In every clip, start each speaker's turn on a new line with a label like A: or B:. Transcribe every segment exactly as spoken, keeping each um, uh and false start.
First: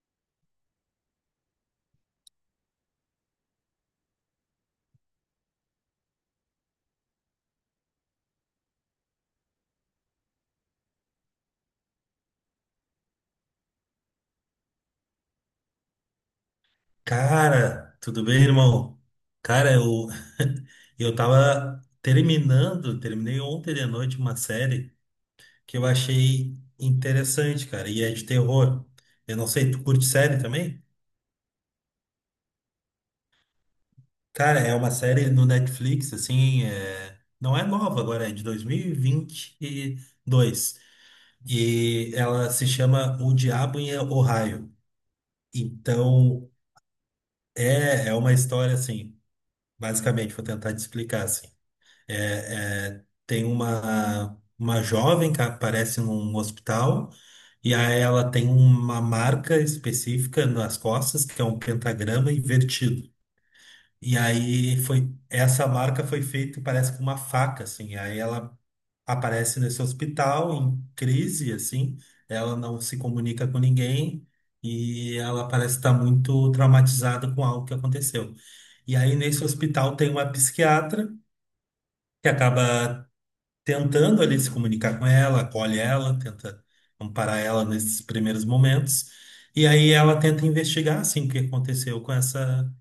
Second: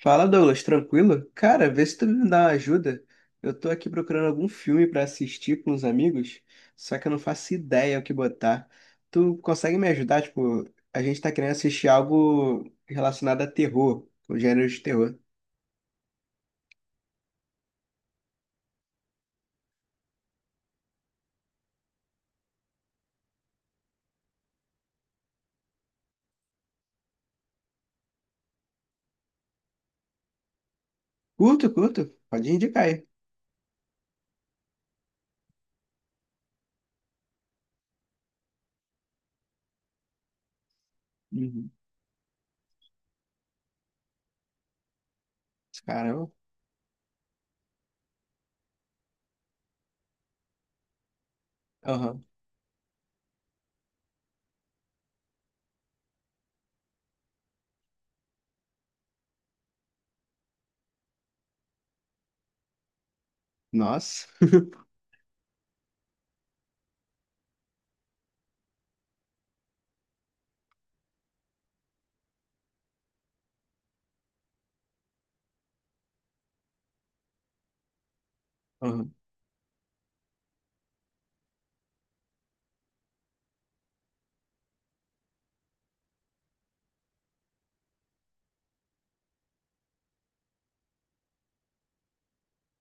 A: Fala, Douglas, tranquilo? Cara, vê se tu me dá uma ajuda. Eu tô aqui procurando algum filme pra assistir com os amigos, só que eu não faço ideia o que botar. Tu consegue me ajudar? Tipo, a gente tá querendo assistir algo relacionado a terror, o gênero de terror.
B: Cara, tudo bem, irmão? Cara, eu, eu tava terminando, terminei ontem de noite uma série que eu achei interessante, cara, e é de terror. Eu não sei, tu curte série também?
A: Curto, curto. Pode indicar aí.
B: Cara, é uma série no Netflix, assim, é, não é nova agora, é de dois mil e vinte e dois. E vinte
A: Uhum.
B: e dois. E ela se chama O Diabo em Ohio.
A: Caramba.
B: Então, é, é uma história, assim, basicamente, vou tentar te explicar, assim.
A: Aham.
B: É, é, tem uma, uma jovem que aparece num hospital e aí ela tem uma marca específica nas costas, que é um pentagrama invertido. E
A: Nossa.
B: aí foi essa marca foi feita, parece com uma faca, assim. Aí ela aparece nesse hospital em crise, assim. Ela não se comunica com ninguém e ela parece estar muito traumatizada com algo que aconteceu. E
A: Aham.
B: aí nesse hospital tem uma psiquiatra que acaba tentando ali se comunicar com ela, acolhe ela, tenta amparar ela nesses primeiros momentos. E aí ela tenta investigar, assim, o que aconteceu com essa,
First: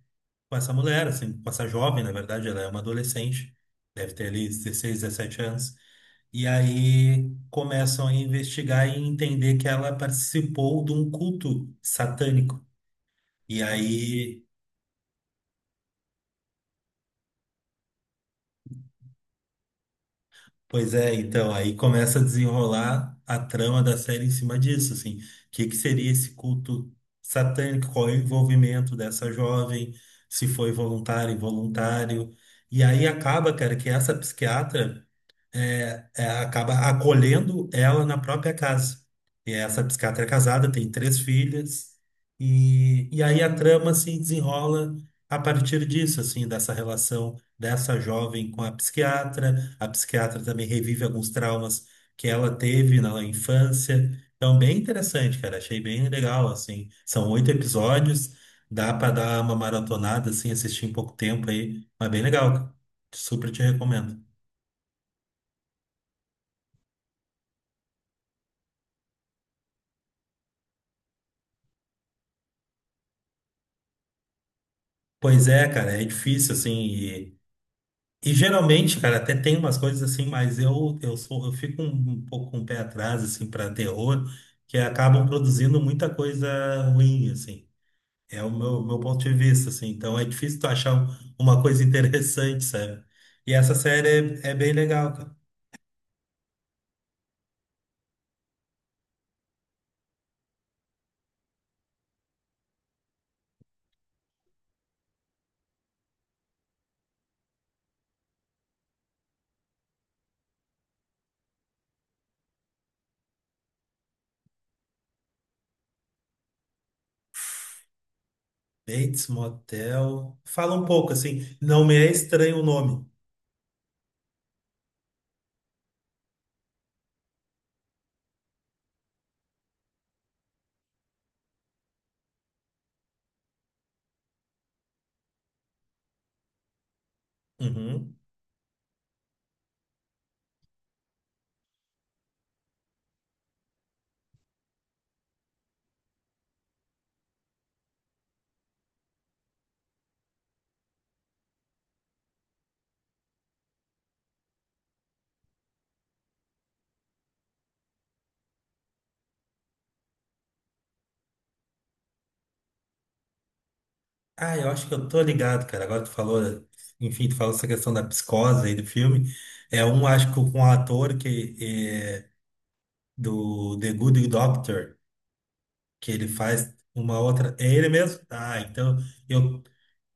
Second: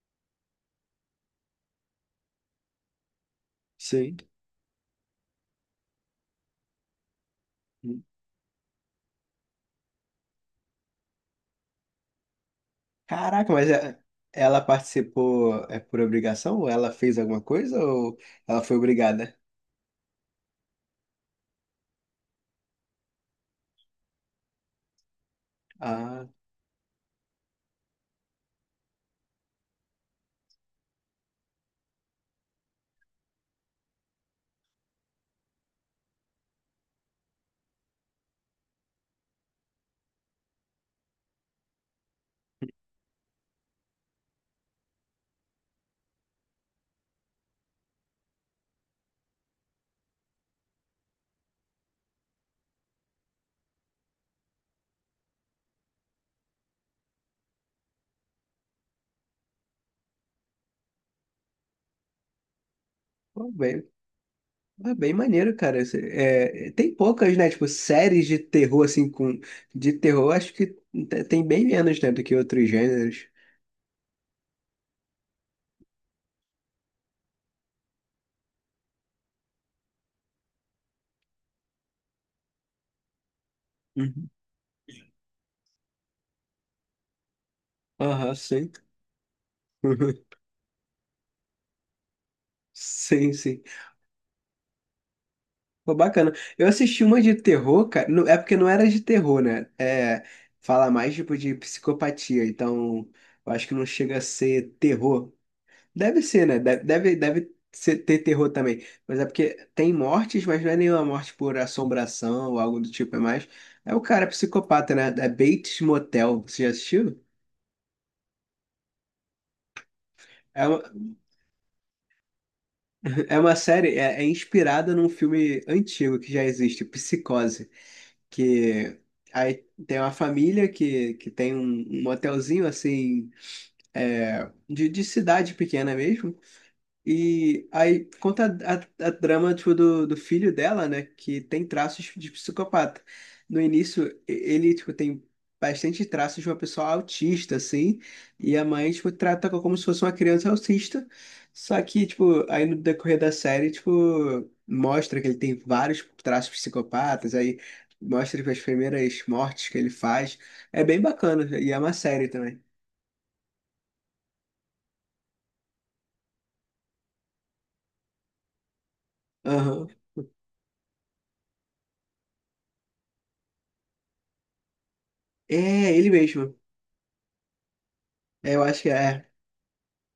B: com essa mulher, assim, com essa jovem, na verdade, ela é uma adolescente, deve
A: Sei.
B: ter ali dezesseis, dezessete anos. E aí
A: Uhum.
B: começam a investigar e entender que ela participou de um culto satânico.
A: Caraca,
B: E
A: mas é-
B: aí
A: ela participou é por obrigação? Ou ela fez alguma coisa? Ou ela foi obrigada?
B: Pois é, então, aí começa a desenrolar a trama da série em cima disso, assim. O que que seria
A: Ah,
B: esse culto satânico? Qual é o envolvimento dessa jovem? Se foi voluntário, involuntário. E aí acaba, cara, que essa psiquiatra é, é, acaba acolhendo ela na própria casa. E essa psiquiatra é casada, tem três filhas, e, e aí a trama se desenrola a partir disso, assim, dessa relação dessa jovem com a psiquiatra. A psiquiatra também revive alguns traumas que ela teve na infância. Então, bem interessante, cara. Achei bem legal, assim. São oito episódios, dá para dar uma maratonada, assim, assistir em pouco tempo aí, mas bem legal, cara.
A: pô,
B: Super te
A: bem.
B: recomendo.
A: É bem maneiro, cara. Esse- é, tem poucas, né? Tipo, séries de terror, assim, com... De terror, acho que te- tem bem menos, né? Do que outros gêneros.
B: Pois é, cara, é difícil, assim, e, e geralmente, cara, até tem umas coisas assim, mas eu eu sou, eu fico um, um pouco com o pé atrás, assim, para terror,
A: Uhum.
B: que acabam produzindo muita coisa ruim, assim.
A: Aham,
B: É o
A: sim.
B: meu, meu ponto de vista, assim. Então é difícil tu achar um- uma coisa interessante, sabe?
A: Sim,
B: E
A: sim.
B: essa série é, é bem legal, cara.
A: Pô, bacana. Eu assisti uma de terror, cara. não- É porque não era de terror, né? É... Fala mais, tipo, de psicopatia. Então, eu acho que não chega a ser terror. Deve ser, né? Deve, deve, deve ser- ter terror também. Mas é porque tem mortes, mas não é nenhuma morte por assombração ou algo do tipo. É mais. É o cara psicopata, né? É Bates Motel. Você já assistiu?
B: Bates Motel.
A: É
B: Fala
A: uma,
B: um pouco, assim, não me é estranho o nome.
A: é uma série, é, é inspirada num filme antigo que já existe, Psicose. Que aí tem uma família que, que tem um, um motelzinho assim, é, de, de cidade pequena mesmo. E aí
B: Uhum.
A: conta a, a, a drama tipo, do, do filho dela, né? Que tem traços de psicopata. No início, e- ele tipo, tem bastante traços de uma pessoa autista, assim. E a mãe tipo, trata co- como se fosse uma criança autista. Só que, tipo, aí no decorrer da série, tipo, mostra que ele tem vários traços psicopatas. Aí mostra tipo, as primeiras mortes que ele faz. É bem bacana. E é uma série também.
B: Ah, eu acho que eu tô ligado, cara. Agora tu falou, enfim, tu falou essa questão da psicose aí do filme. É
A: Aham.
B: um, acho que com um ator que é, do The Good Doctor,
A: É, ele
B: que ele
A: mesmo.
B: faz uma outra. É ele mesmo?
A: É,
B: Ah,
A: eu acho que
B: então
A: é.
B: eu,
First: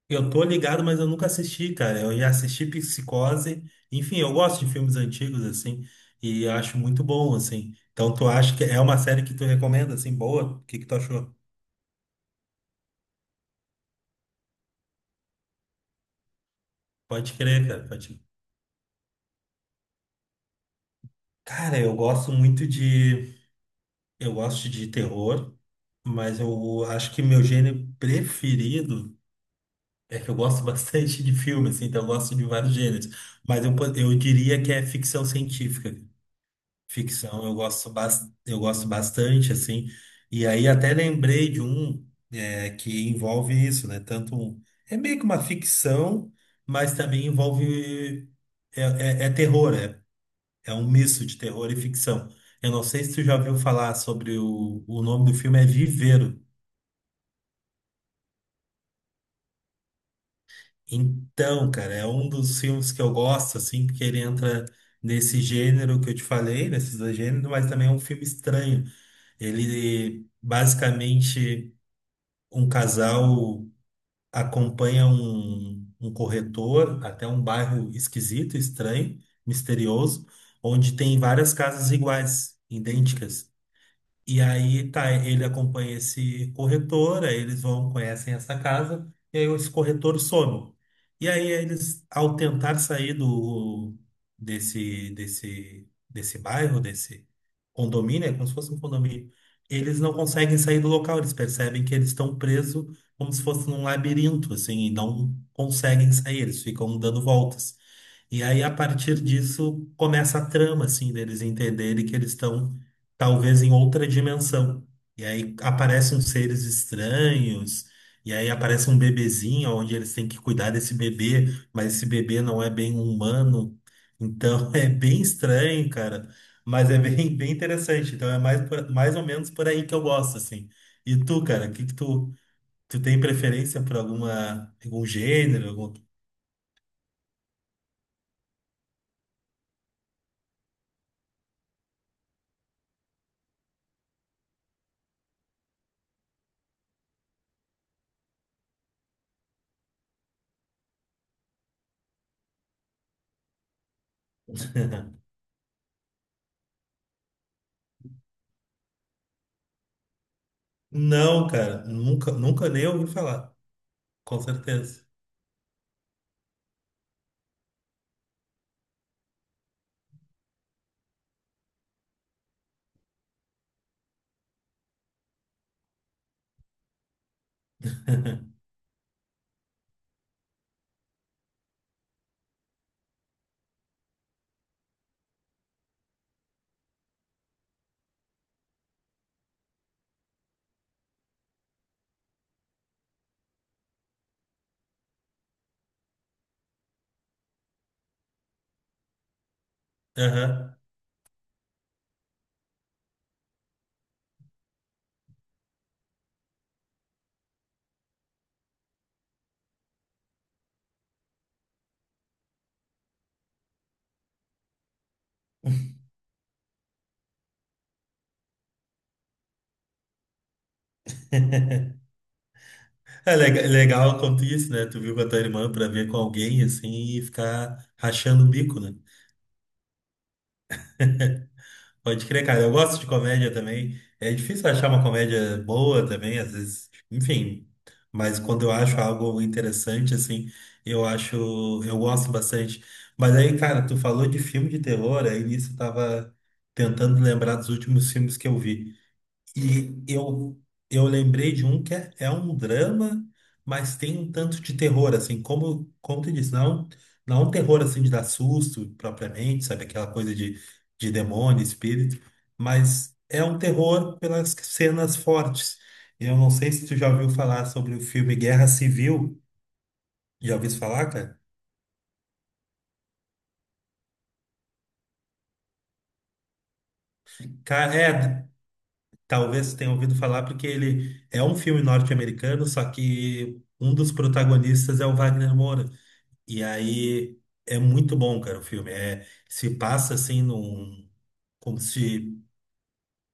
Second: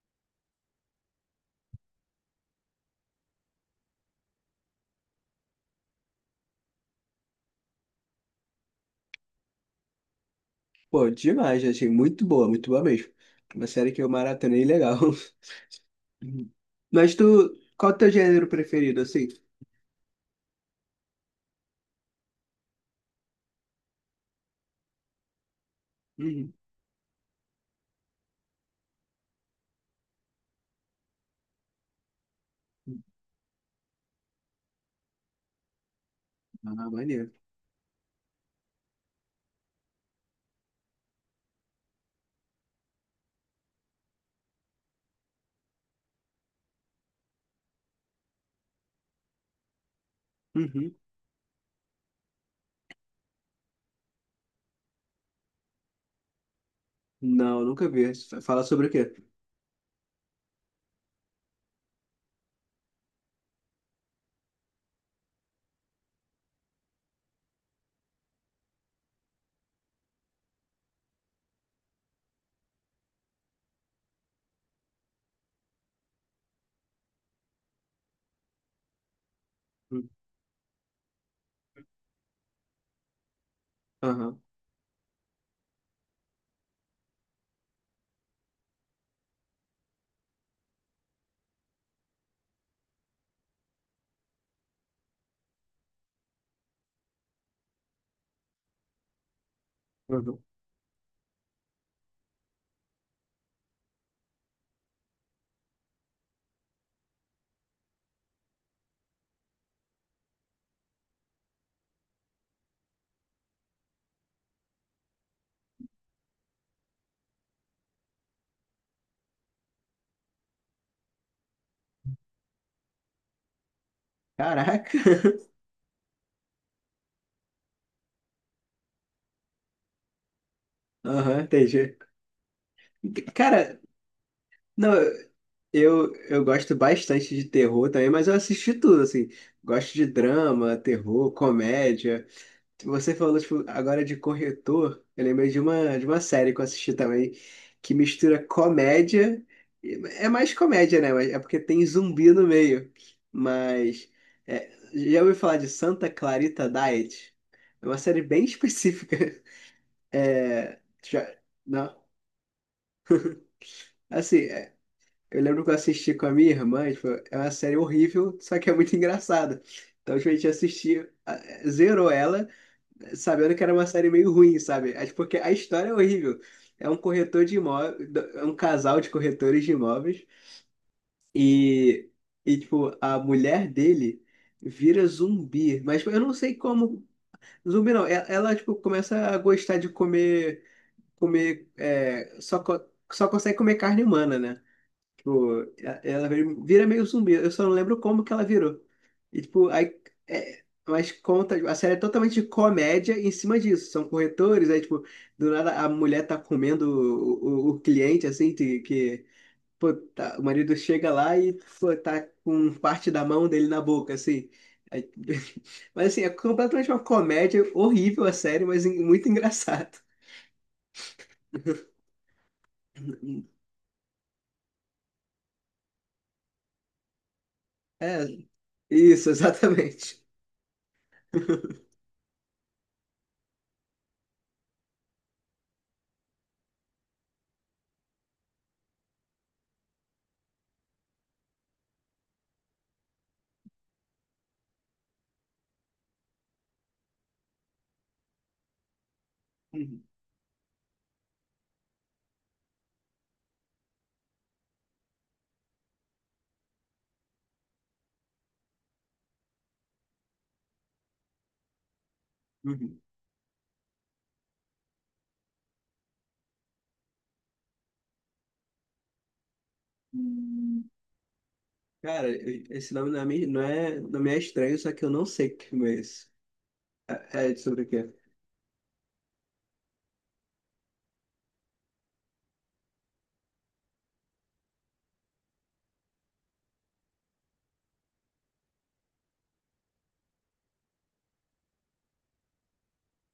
B: eu tô ligado, mas eu nunca assisti, cara. Eu já assisti Psicose. Enfim, eu gosto de filmes antigos, assim, e acho muito bom, assim. Então tu acha que é uma série que tu recomenda, assim, boa? O que que tu
A: Pô,
B: achou?
A: demais, achei muito boa, muito boa mesmo. Uma série que eu maratonei legal. Uhum. Mas
B: Pode
A: tu,
B: crer, cara.
A: qual o teu
B: Pode...
A: gênero preferido, assim?
B: Cara, eu gosto muito de. Eu gosto de terror, mas
A: Uhum.
B: eu acho que meu gênero preferido é que eu gosto bastante de filmes, assim, então eu gosto de vários gêneros. Mas eu, po- eu diria que é ficção científica.
A: Ah, maneiro.
B: Ficção eu gosto, bas- eu gosto bastante, assim. E aí até lembrei de um é, que envolve isso, né? Tanto um- é meio que uma ficção, mas também envolve é, é, é terror. É é um
A: Uhum.
B: misto de terror e ficção. Eu não sei se tu já ouviu falar sobre o, o nome do filme é Viveiro.
A: Não, nunca vi. Fala sobre o quê?
B: Então, cara, é um dos filmes que eu gosto, assim, porque ele entra nesse gênero que eu te falei, nesses dois gêneros, mas também é um filme estranho. Ele, basicamente, um casal acompanha um, um corretor até um bairro esquisito, estranho,
A: Uhum.
B: misterioso, onde tem várias casas iguais, idênticas.
A: Aham,
B: E aí tá, ele acompanha esse corretor, aí eles vão, conhecem essa casa, e aí esse corretor some. E aí eles, ao tentar sair do desse desse desse bairro, desse condomínio, é como se fosse um condomínio, eles não
A: uhum.
B: conseguem sair do local, eles percebem que eles estão presos como se fosse num labirinto, assim, e não conseguem sair, eles ficam dando voltas. E aí, a partir disso, começa a trama, assim, deles entenderem que eles estão, talvez, em outra dimensão. E aí aparecem uns seres estranhos, e aí aparece um bebezinho, onde eles têm que cuidar desse bebê, mas esse bebê não é bem humano. Então, é
A: Caraca.
B: bem estranho, cara, mas é bem, bem interessante. Então, é mais, por- mais ou menos por aí que eu gosto, assim. E
A: Aham,
B: tu, cara, o que que
A: entendi.
B: tu, tu tem
A: Cara,
B: preferência por alguma,
A: não,
B: algum gênero?
A: eu, eu gosto bastante de terror também, mas eu assisti tudo, assim. Gosto de drama, terror, comédia. Você falou tipo, agora de corretor, eu lembrei de uma, de uma série que eu assisti também, que mistura comédia. É mais comédia, né? Mas é porque tem zumbi no meio. Mas. É, já ouviu falar de Santa Clarita Diet? É uma série bem específica. É, já,
B: Não, cara,
A: não,
B: nunca, nunca nem ouvi falar,
A: assim,
B: com
A: é,
B: certeza.
A: eu lembro que eu assisti com a minha irmã, e, tipo, é uma série horrível, só que é muito engraçada. Então, tipo, a gente assistiu, a- zerou ela. Sabendo que era uma série meio ruim, sabe? É porque a história é horrível. É um corretor de imóveis, é um casal de corretores de imóveis e, e tipo, a mulher dele vira zumbi. Mas tipo, eu não sei como. Zumbi não. E- Ela, tipo, começa a gostar de comer, comer, é, só, co- só consegue comer carne humana, né? Tipo, e- ela vira vira meio zumbi. Eu só não lembro como que ela virou. E, tipo, aí. É,
B: Aham.
A: mas conta. A série é totalmente de comédia em cima disso. São corretores, aí, tipo, do nada a mulher tá comendo o, o, o cliente, assim, que. que, pô, tá- o marido chega lá e, pô, tá com parte da mão dele na boca, assim. Aí- mas, assim, é completamente uma comédia horrível a série, mas en- muito engraçado.
B: É lega- é legal quanto isso, né? Tu viu com a tua irmã pra ver com alguém assim e ficar rachando
A: É,
B: o bico, né?
A: isso, exatamente.
B: Pode crer, cara. Eu gosto de comédia também. É difícil achar uma comédia boa também, às vezes, enfim. Mas quando eu acho algo interessante, assim, eu acho, eu gosto bastante. Mas aí, cara, tu falou de filme de terror, aí nisso eu tava tentando lembrar dos últimos filmes que eu vi. E
A: Uhum.
B: eu, eu lembrei de um que é, é um drama, mas tem um tanto de terror, assim, como, como tu disse, não, é um, não é um terror assim de dar susto propriamente, sabe? Aquela coisa de, de demônio, espírito, mas é um terror pelas cenas fortes. Eu não sei se tu já ouviu falar sobre o filme Guerra Civil. Já ouviu
A: Uhum.
B: falar, cara?
A: Cara, eu- esse nome não é, me- não é, não me é estranho, só que eu não sei que filme é esse. É, é sobre o
B: Cara,
A: quê?
B: é, talvez você tenha ouvido falar, porque ele é um filme norte-americano, só que um dos protagonistas é o Wagner Moura. E aí é muito bom, cara, o filme. É, se passa assim num, como se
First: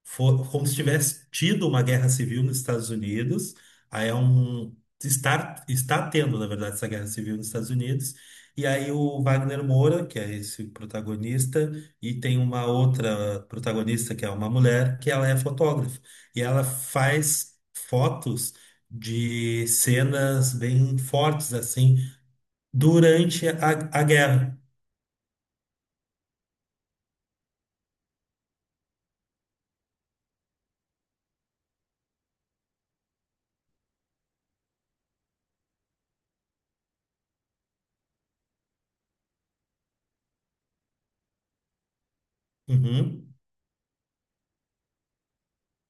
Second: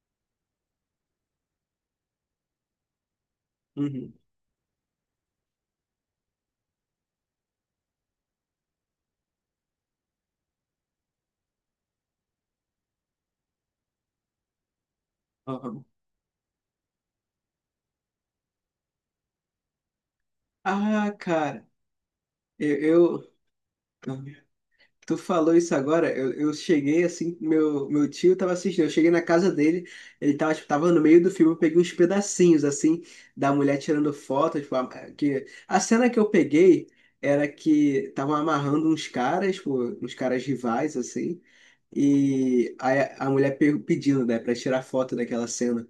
B: for, como se tivesse tido uma guerra civil nos Estados Unidos. Aí
A: Uhum.
B: é um está está tendo, na verdade, essa guerra civil nos Estados Unidos. E aí o Wagner Moura, que é esse protagonista, e tem uma outra protagonista que é uma mulher, que ela é
A: Aham.
B: fotógrafa. E ela faz fotos de cenas bem
A: Ah,
B: fortes
A: cara,
B: assim
A: eu, eu-
B: durante a, a guerra.
A: tu falou isso agora, eu, eu cheguei assim, meu, meu tio tava assistindo, eu cheguei na casa dele, ele tava, tipo, tava no meio do filme, eu peguei uns pedacinhos, assim, da mulher tirando foto, tipo, a, que... A cena que eu peguei era que estavam amarrando uns caras, tipo, uns caras rivais, assim, e aí a a
B: Uhum.
A: mulher pe- pedindo, né, pra tirar foto daquela cena.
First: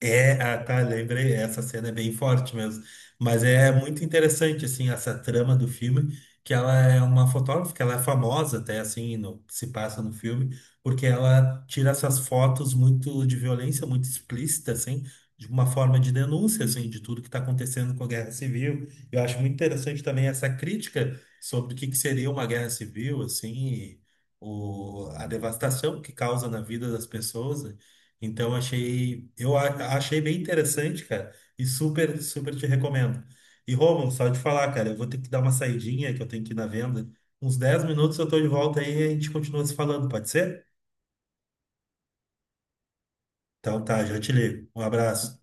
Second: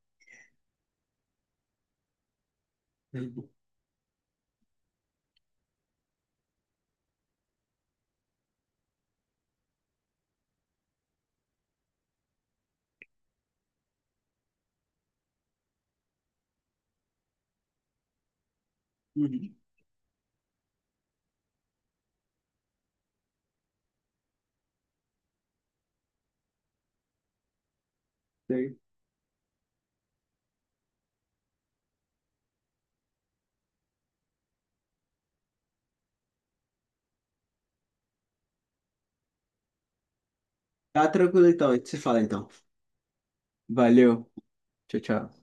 B: É, ah, tá, lembrei, essa cena é bem forte mesmo. Mas
A: Uhum.
B: é muito interessante, assim, essa trama do filme, que ela é uma fotógrafa, que ela é famosa até, assim, no, se passa no filme, porque ela tira essas fotos muito de violência, muito explícita, assim, de uma forma de denúncia, assim, de tudo que está acontecendo com a guerra civil. Eu acho muito
A: Uhum.
B: interessante também essa crítica sobre o que que seria uma guerra civil, assim, e o, a devastação que causa na vida das pessoas, né? Então
A: Sei.
B: achei, eu a- achei bem interessante, cara, e super, super te recomendo. E Romulo, só de falar, cara, eu vou ter que dar uma saidinha que eu tenho que ir na venda. Uns dez minutos eu tô de volta aí e a gente continua se falando, pode ser?
A: Tá tranquilo então, a gente se fala então.
B: Então tá, já
A: Valeu.
B: te ligo. Um
A: Tchau, tchau.
B: abraço.